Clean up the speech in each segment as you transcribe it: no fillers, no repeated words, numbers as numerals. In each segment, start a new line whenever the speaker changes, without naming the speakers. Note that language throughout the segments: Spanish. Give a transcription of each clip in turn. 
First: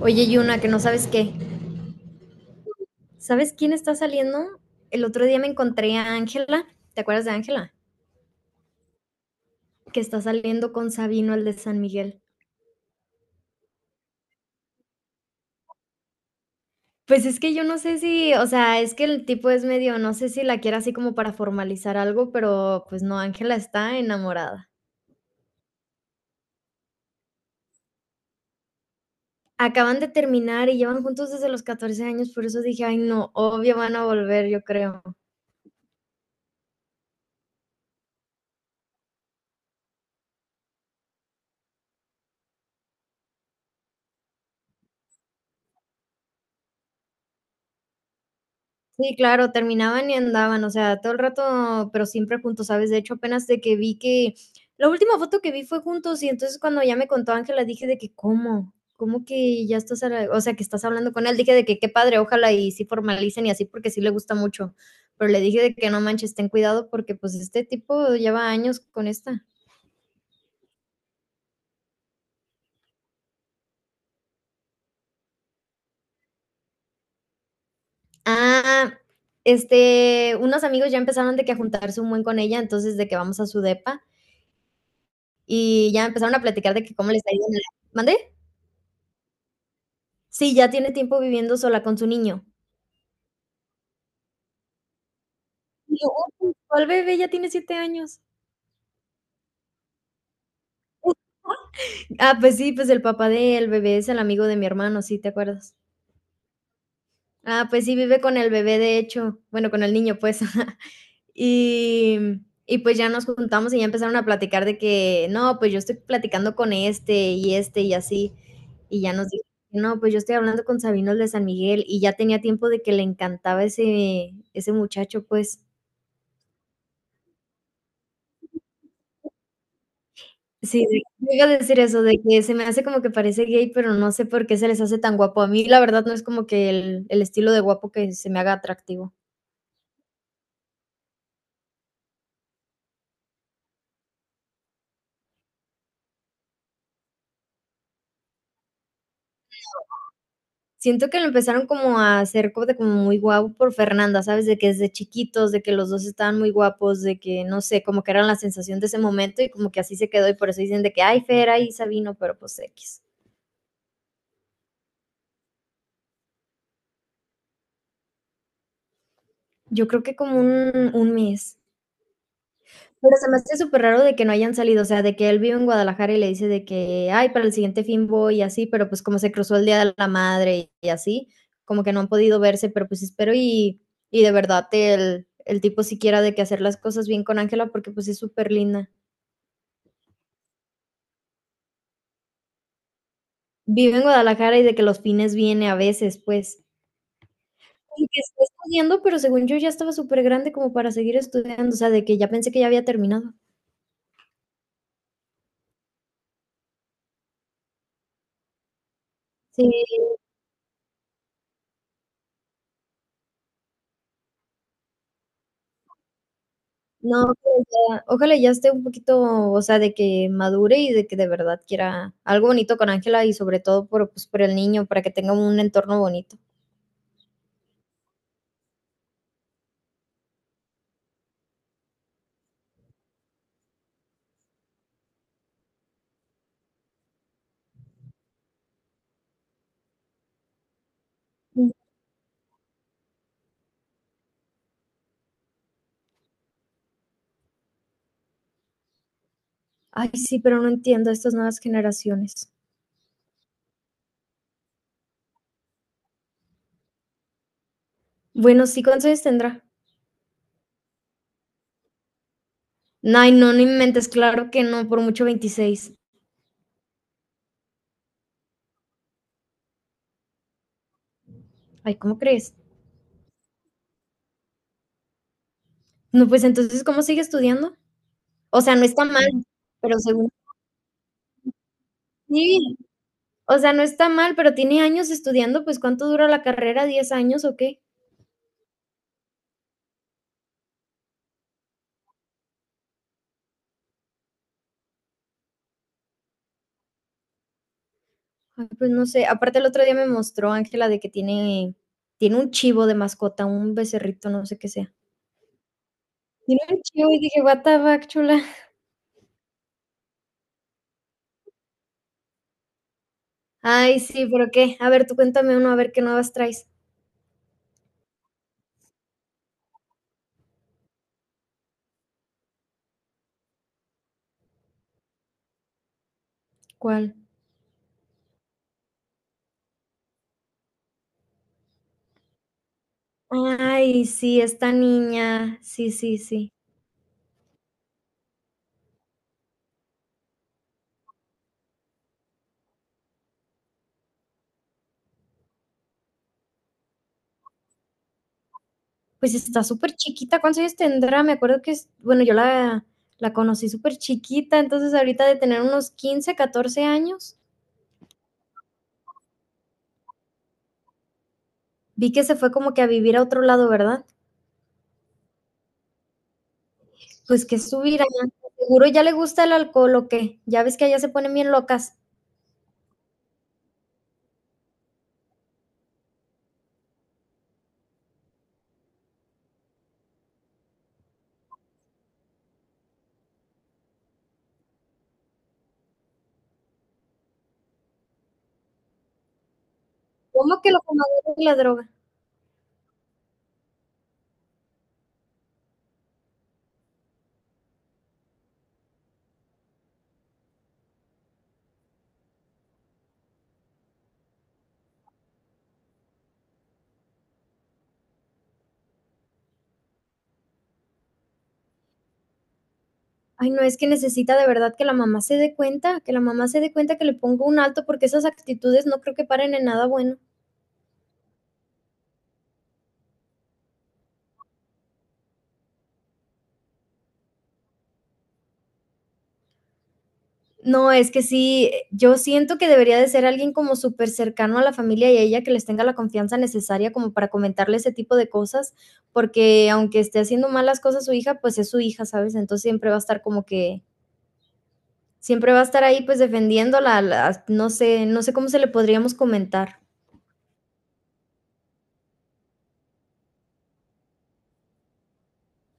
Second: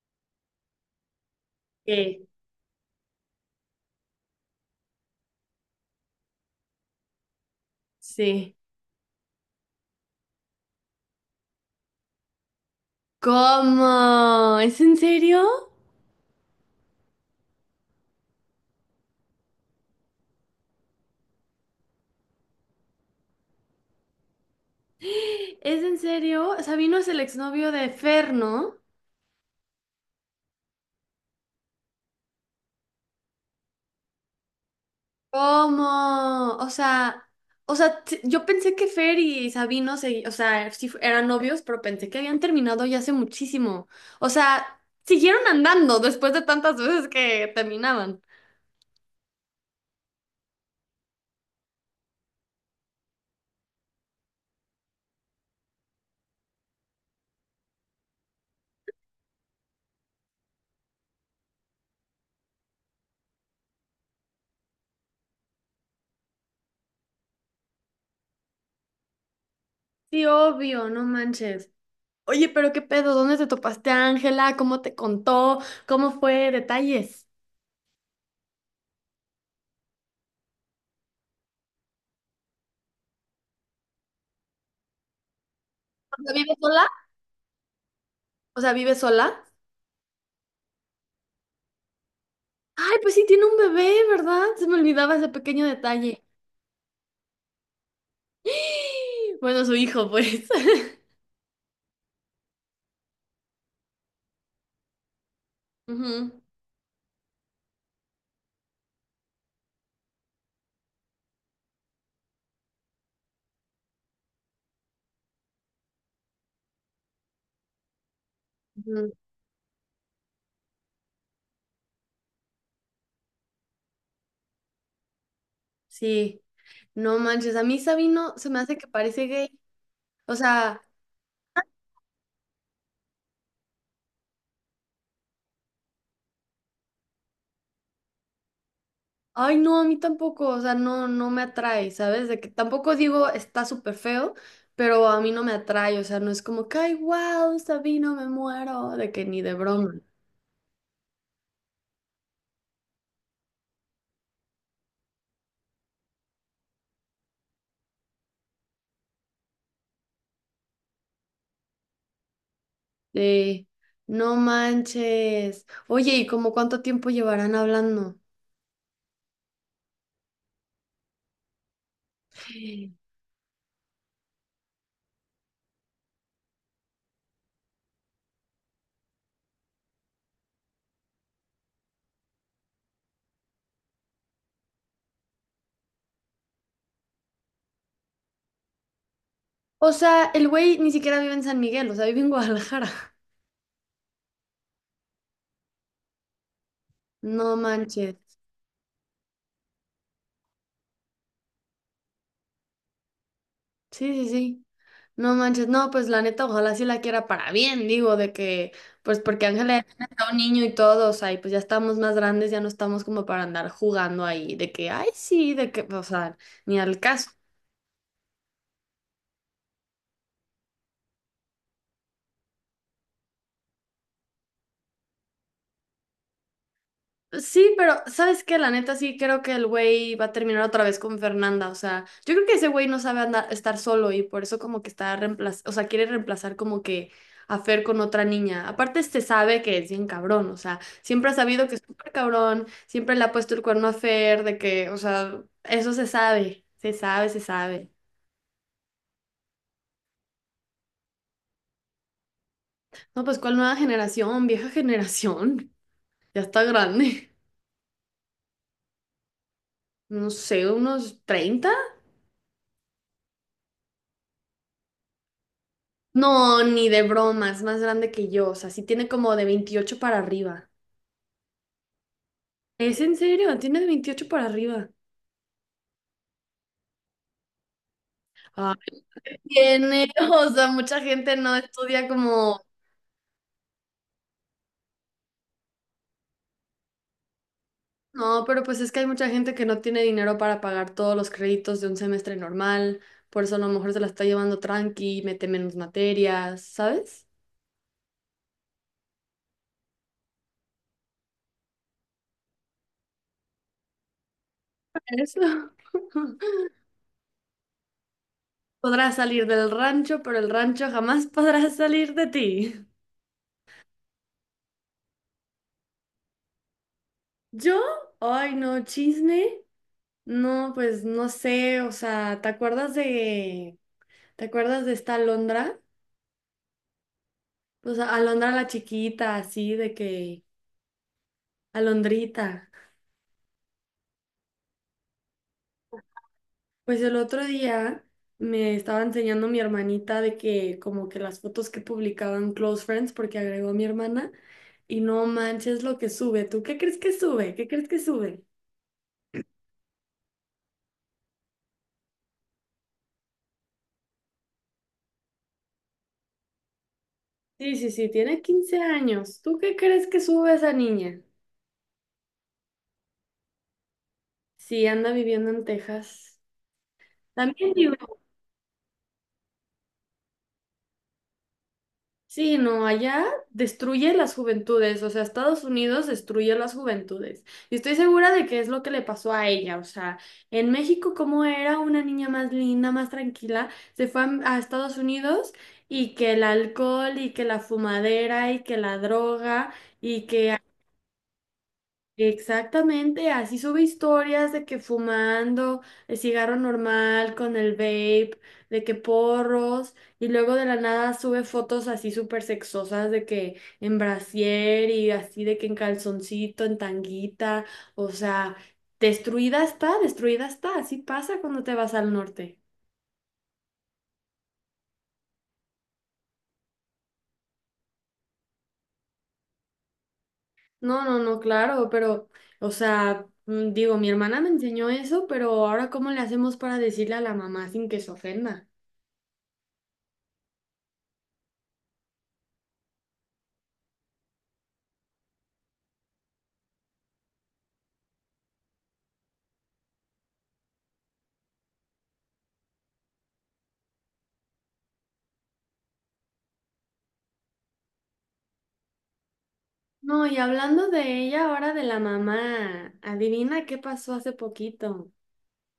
Oye, Yuna, que no sabes qué.
Sí,
¿Sabes quién está saliendo? El otro día me encontré a Ángela. ¿Te acuerdas de Ángela?
sí.
Que está saliendo con Sabino, el de San Miguel.
¿Cómo? ¿Es en serio?
Pues es que yo no sé si, o sea, es que el tipo es medio, no sé si la quiere así como para formalizar algo, pero pues no, Ángela está enamorada.
¿Es en serio? Sabino es el exnovio de Fer, ¿no?
Acaban de terminar y llevan juntos desde los 14 años, por eso dije, ay no, obvio van a volver, yo creo.
¿Cómo? O sea, yo pensé que Fer y Sabino se, o sea, eran novios, pero pensé que habían terminado ya hace muchísimo. O sea, siguieron andando después de tantas veces que terminaban.
Sí, claro, terminaban y andaban, o sea, todo el rato, pero siempre juntos, ¿sabes? De hecho, apenas de que vi que la última foto que vi fue juntos y entonces cuando ya me contó Ángela dije de que, ¿cómo? ¿Cómo que ya estás, o sea, que estás hablando con él? Dije de que qué padre, ojalá y sí formalicen y así porque sí le gusta mucho. Pero le dije de que no manches, ten cuidado porque pues este tipo lleva años con esta.
Sí, obvio, no manches. Oye, pero qué pedo, ¿dónde te topaste a Ángela? ¿Cómo te contó? ¿Cómo fue? Detalles.
Ah, este, unos amigos ya empezaron de que a juntarse un buen con ella, entonces de que vamos a su depa y ya empezaron a
¿Vive
platicar de
sola?
que cómo les ha ido en la... ¿Mande?
O sea, ¿vive sola?
Sí, ya tiene tiempo viviendo sola con su niño.
Ay, pues sí, tiene un bebé, ¿verdad? Se me olvidaba ese pequeño
Y yo,
detalle.
oye, ¿cuál bebé? Ya tiene 7 años.
Bueno, su hijo, pues.
Ah, pues sí, pues el papá del bebé es el amigo de mi hermano, sí, ¿te acuerdas?
Ujú,
Ah, pues sí, vive con el bebé, de hecho, bueno, con el niño, pues. Y, y pues ya nos juntamos y ya empezaron a platicar de que, no, pues yo estoy platicando con este y este y así. Y
ujú.
ya nos dijo, no, pues yo estoy hablando con Sabino el de San Miguel y ya tenía tiempo de que le encantaba ese muchacho, pues.
Sí, no manches, a mí Sabino se me hace que parece gay. O sea,
Sí, sí, yo iba a decir eso, de que se me hace como que parece gay, pero no sé por qué se les hace tan guapo. A mí, la verdad, no es como que el estilo de guapo que se me haga atractivo.
ay, no, a mí tampoco, o sea, no, no me atrae, ¿sabes? De que tampoco digo está súper feo, pero a mí no me atrae, o sea, no es como que, ay, wow, Sabino, me muero, de que ni de broma.
Siento que lo empezaron como a hacer co de como muy guapo por Fernanda, ¿sabes? De que desde chiquitos, de que los 2 estaban muy guapos, de que, no sé, como que eran la sensación de ese momento y como que así se quedó, y por eso dicen de que: "Ay, Fera y Sabino", pero, pues, equis.
Sí, no manches. Oye, ¿y como cuánto tiempo llevarán hablando?
Yo creo que como un mes. Pero se me hace súper raro de que no hayan salido, o sea, de que él vive en Guadalajara y le dice de que, ay, para el siguiente fin voy y así, pero pues como se cruzó el Día de la Madre y así, como que no han podido verse, pero pues espero y de verdad el tipo siquiera de que hacer las cosas bien con Ángela porque pues es súper linda.
O sea, el güey ni siquiera vive en San Miguel, o sea, vive en Guadalajara.
Vive en Guadalajara y de que los fines viene a veces, pues.
No
Y
manches.
que está estudiando, pero según yo ya estaba súper grande como para seguir estudiando, o sea, de que ya pensé que ya había terminado.
Sí, sí, sí. No manches. No, pues la neta, ojalá sí la quiera para bien, digo, de que, pues porque
Sí.
Ángela ya está un niño y todo, o sea, y pues ya estamos más grandes, ya no estamos como para andar jugando ahí, de que, ay, sí, de que, o sea, ni al caso.
No, pero ya ojalá ya esté un poquito, o sea, de que madure y de que de verdad quiera algo bonito con Ángela y sobre todo por, pues, por el niño, para que tenga un entorno bonito.
Sí, pero ¿sabes qué? La neta sí creo que el güey va a terminar otra vez con Fernanda. O sea, yo creo que ese güey no sabe andar, estar solo y por eso como que o sea, quiere reemplazar como que a Fer con otra niña. Aparte, este sabe que es bien cabrón, o sea, siempre ha sabido
Mm.
que es súper cabrón, siempre le ha puesto el cuerno a Fer, de que, o sea, eso se sabe, se sabe, se sabe.
Ay, sí, pero no entiendo a estas nuevas generaciones.
No, pues, ¿cuál nueva generación? Vieja generación. Ya está grande.
Bueno, sí, ¿cuántos años tendrá?
No sé, unos 30.
Ay, no, no inventes, claro que no, por mucho 26.
No, ni de broma, es más grande que yo. O sea, sí tiene como de 28 para arriba.
Ay, ¿cómo crees?
¿Es en serio? Tiene de 28 para arriba.
No, pues entonces, ¿cómo sigue estudiando? O
Ah,
sea, no está mal, pero
tiene,
según...
o sea, mucha gente no estudia como...
Sí, o sea, no está mal, pero tiene años estudiando, pues ¿cuánto dura la carrera? ¿10 años o qué?
No, pero pues es que hay mucha gente que no tiene dinero para pagar todos los créditos de un semestre normal. Por eso a lo mejor se la está llevando tranqui, mete menos materias, ¿sabes?
Ay, pues no sé, aparte el otro día me mostró Ángela de que tiene tiene un chivo de mascota, un becerrito, no sé qué sea.
Eso.
Tiene un chivo y dije, what the fuck, chula.
Podrás salir del rancho, pero el rancho jamás podrá salir de ti.
Ay, sí, pero qué. A ver, tú cuéntame uno, a ver qué nuevas traes.
¿Yo? Ay, no, chisme. No, pues no sé, o sea, ¿te acuerdas de esta Alondra?
¿Cuál?
Pues Alondra la chiquita, así de que, Alondrita.
Ay, sí, esta niña. Sí, sí, sí.
Pues el otro día me estaba enseñando mi hermanita de que como que las fotos que publicaban Close Friends, porque agregó mi hermana, y no manches lo que sube. ¿Tú qué crees que sube? ¿Qué crees que sube?
Pues está súper chiquita. ¿Cuántos años tendrá? Me acuerdo que es, bueno, yo la, la conocí súper chiquita, entonces ahorita de tener unos 15, 14 años,
Sí, sí, sí, tiene 15 años. ¿Tú qué crees que sube esa niña?
vi que se fue como que a vivir a otro lado, ¿verdad?
Sí, anda viviendo en Texas.
Pues que
También vive.
subir allá. Seguro ya le gusta el alcohol o qué. Ya ves que allá se ponen bien locas.
Sí, no, allá destruye las juventudes, o sea, Estados Unidos destruye las juventudes. Y estoy segura de que es lo que le pasó a ella, o sea, en México como era una niña más linda, más tranquila, se fue a, Estados Unidos y que el alcohol y que la fumadera y que la droga y que
¿Cómo que lo comadre y la droga?
Exactamente, así sube historias de que fumando el cigarro normal con el vape, de que porros, y luego de la nada sube fotos así súper sexosas de que en brasier y así de que en calzoncito, en tanguita, o sea, destruida está, así pasa cuando te vas al norte.
Ay, no, es que necesita de verdad que la mamá se dé cuenta, que la mamá se dé cuenta que le ponga un alto porque esas actitudes no creo que paren en nada bueno.
No, no, no, claro, pero, o sea, digo, mi hermana me enseñó eso, pero ahora ¿cómo le hacemos para decirle a la mamá sin que se ofenda?
No, es que sí, yo siento que debería de ser alguien como súper cercano a la familia y a ella que les tenga la confianza necesaria como para comentarle ese tipo de cosas, porque aunque esté haciendo malas cosas su hija, pues es su hija, ¿sabes? Entonces siempre va a estar como que siempre va a estar ahí, pues, defendiéndola, la no sé cómo se le podríamos comentar.
No, y hablando de ella, ahora de la mamá, adivina qué pasó hace poquito.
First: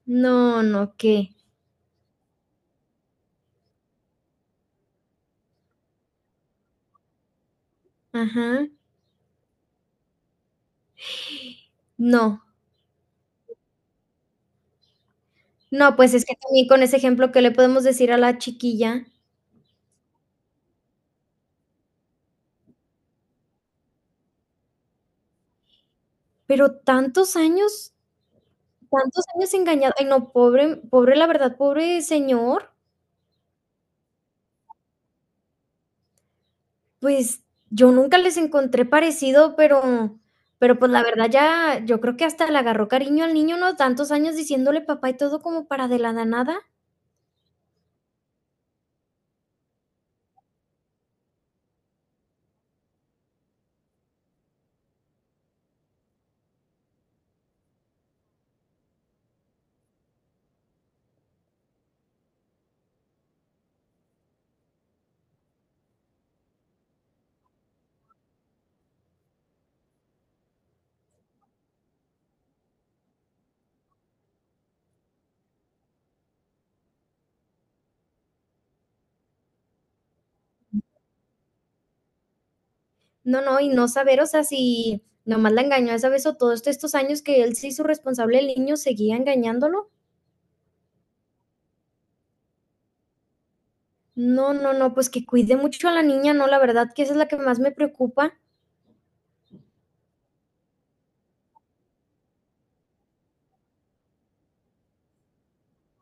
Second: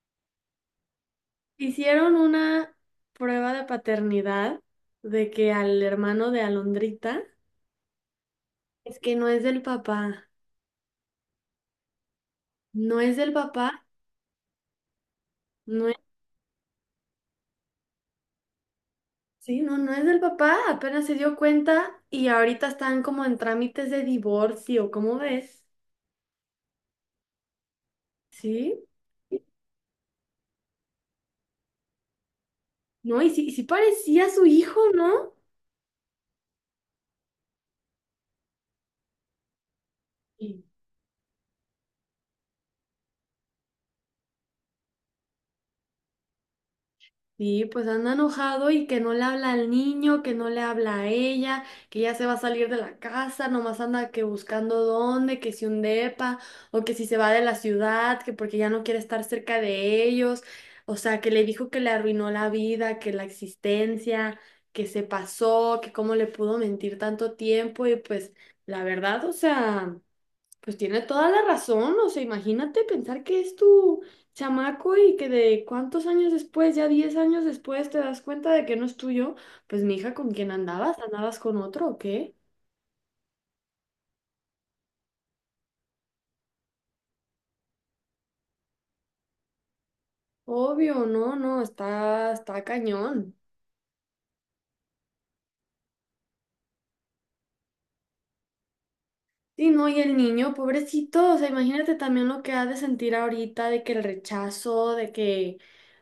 No, no, ¿qué?
Hicieron una prueba de paternidad de que al hermano de Alondrita
Ajá.
es que no es del papá,
No.
no es del papá, no
No,
es,
pues, es que también con ese ejemplo, ¿qué le podemos decir a la chiquilla?
sí, no, no es del papá, apenas se dio cuenta y ahorita están como en trámites de divorcio, ¿cómo ves?
Pero
Sí,
tantos años engañado. Ay, no, pobre pobre, la verdad, pobre señor.
no, y sí parecía su hijo, ¿no?
Pues, yo nunca les encontré parecido, pero pues, la verdad ya yo creo que hasta le agarró cariño al niño, ¿no? Tantos años diciéndole papá y todo como para de la nada.
Sí, pues anda enojado y que no le habla al niño, que no le habla a ella, que ya se va a salir de la casa, nomás anda que buscando dónde, que si un depa o que si se va de la ciudad, que porque ya no quiere estar cerca de ellos, o sea, que le dijo que le arruinó la vida, que la existencia, que se pasó, que cómo le pudo mentir tanto tiempo y pues la verdad, o sea... Pues tiene toda la razón, o sea, imagínate pensar que es tu chamaco y que de cuántos años después, ya 10 años después, te das cuenta de que no es tuyo, pues mi hija, ¿con quién andabas? ¿Andabas con otro o qué?
No, no, y no saber, o sea, si nomás la engañó esa vez o todos estos años que él se hizo responsable el niño, seguía engañándolo.
Obvio, no, no, está cañón.
No, no, no, pues que cuide mucho a la niña, no, la verdad que esa es la que más me preocupa.
Sí, no, y el niño, pobrecito, o sea, imagínate también lo que ha de sentir ahorita de que el rechazo, de que,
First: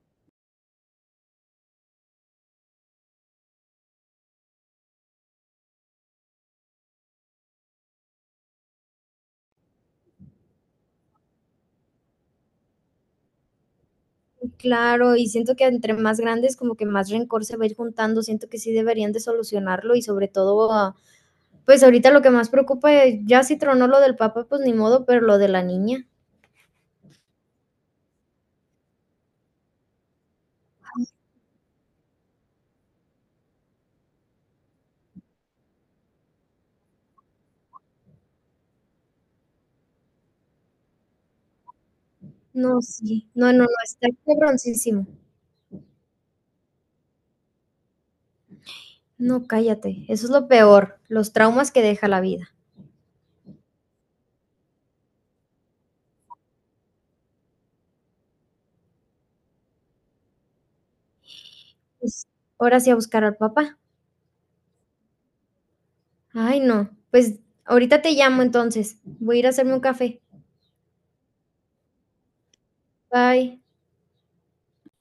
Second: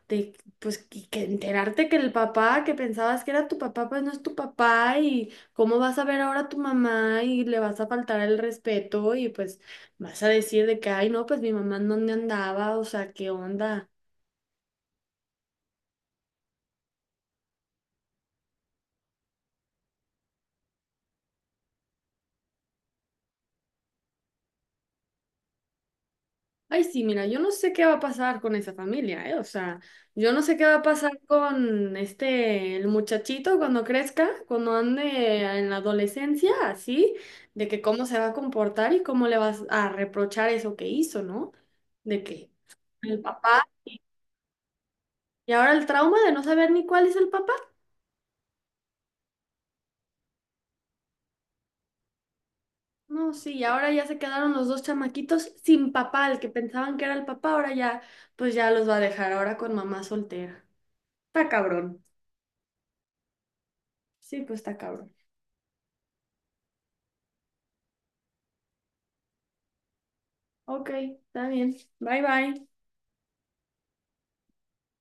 de, pues, que enterarte que el papá que pensabas que era tu papá, pues no es tu papá, y cómo vas a ver ahora a tu mamá y le vas a faltar el respeto y pues vas a decir de que, ay, no, pues mi mamá en dónde andaba, o sea, qué onda.
Claro, y siento que entre más grandes, como que más rencor se va a ir juntando. Siento que sí deberían de solucionarlo y sobre todo, ah, pues ahorita lo que más preocupa, ya si tronó lo del papá, pues ni modo, pero lo de la niña,
Ay, sí, mira, yo no sé qué va a pasar con esa familia, ¿eh? O sea, yo no sé qué va a pasar con este, el muchachito cuando crezca, cuando ande en la adolescencia, así, de que cómo se va a comportar y cómo le vas a reprochar eso que hizo, ¿no? De que
no,
el
sí, no, no,
papá,
no, está cabroncísimo.
y ahora el trauma de no saber ni cuál es el papá.
No, cállate, eso es lo peor, los traumas que deja la vida.
No, sí, y ahora ya se quedaron los dos chamaquitos sin papá, el que pensaban que era el papá, ahora ya, pues ya los va a dejar ahora con mamá soltera. Está cabrón.
Pues, ahora sí a buscar al papá.
Sí, pues está cabrón.
Ay, no, pues ahorita te llamo entonces. Voy a ir a hacerme un café.
Ok, está bien. Bye bye.
Bye.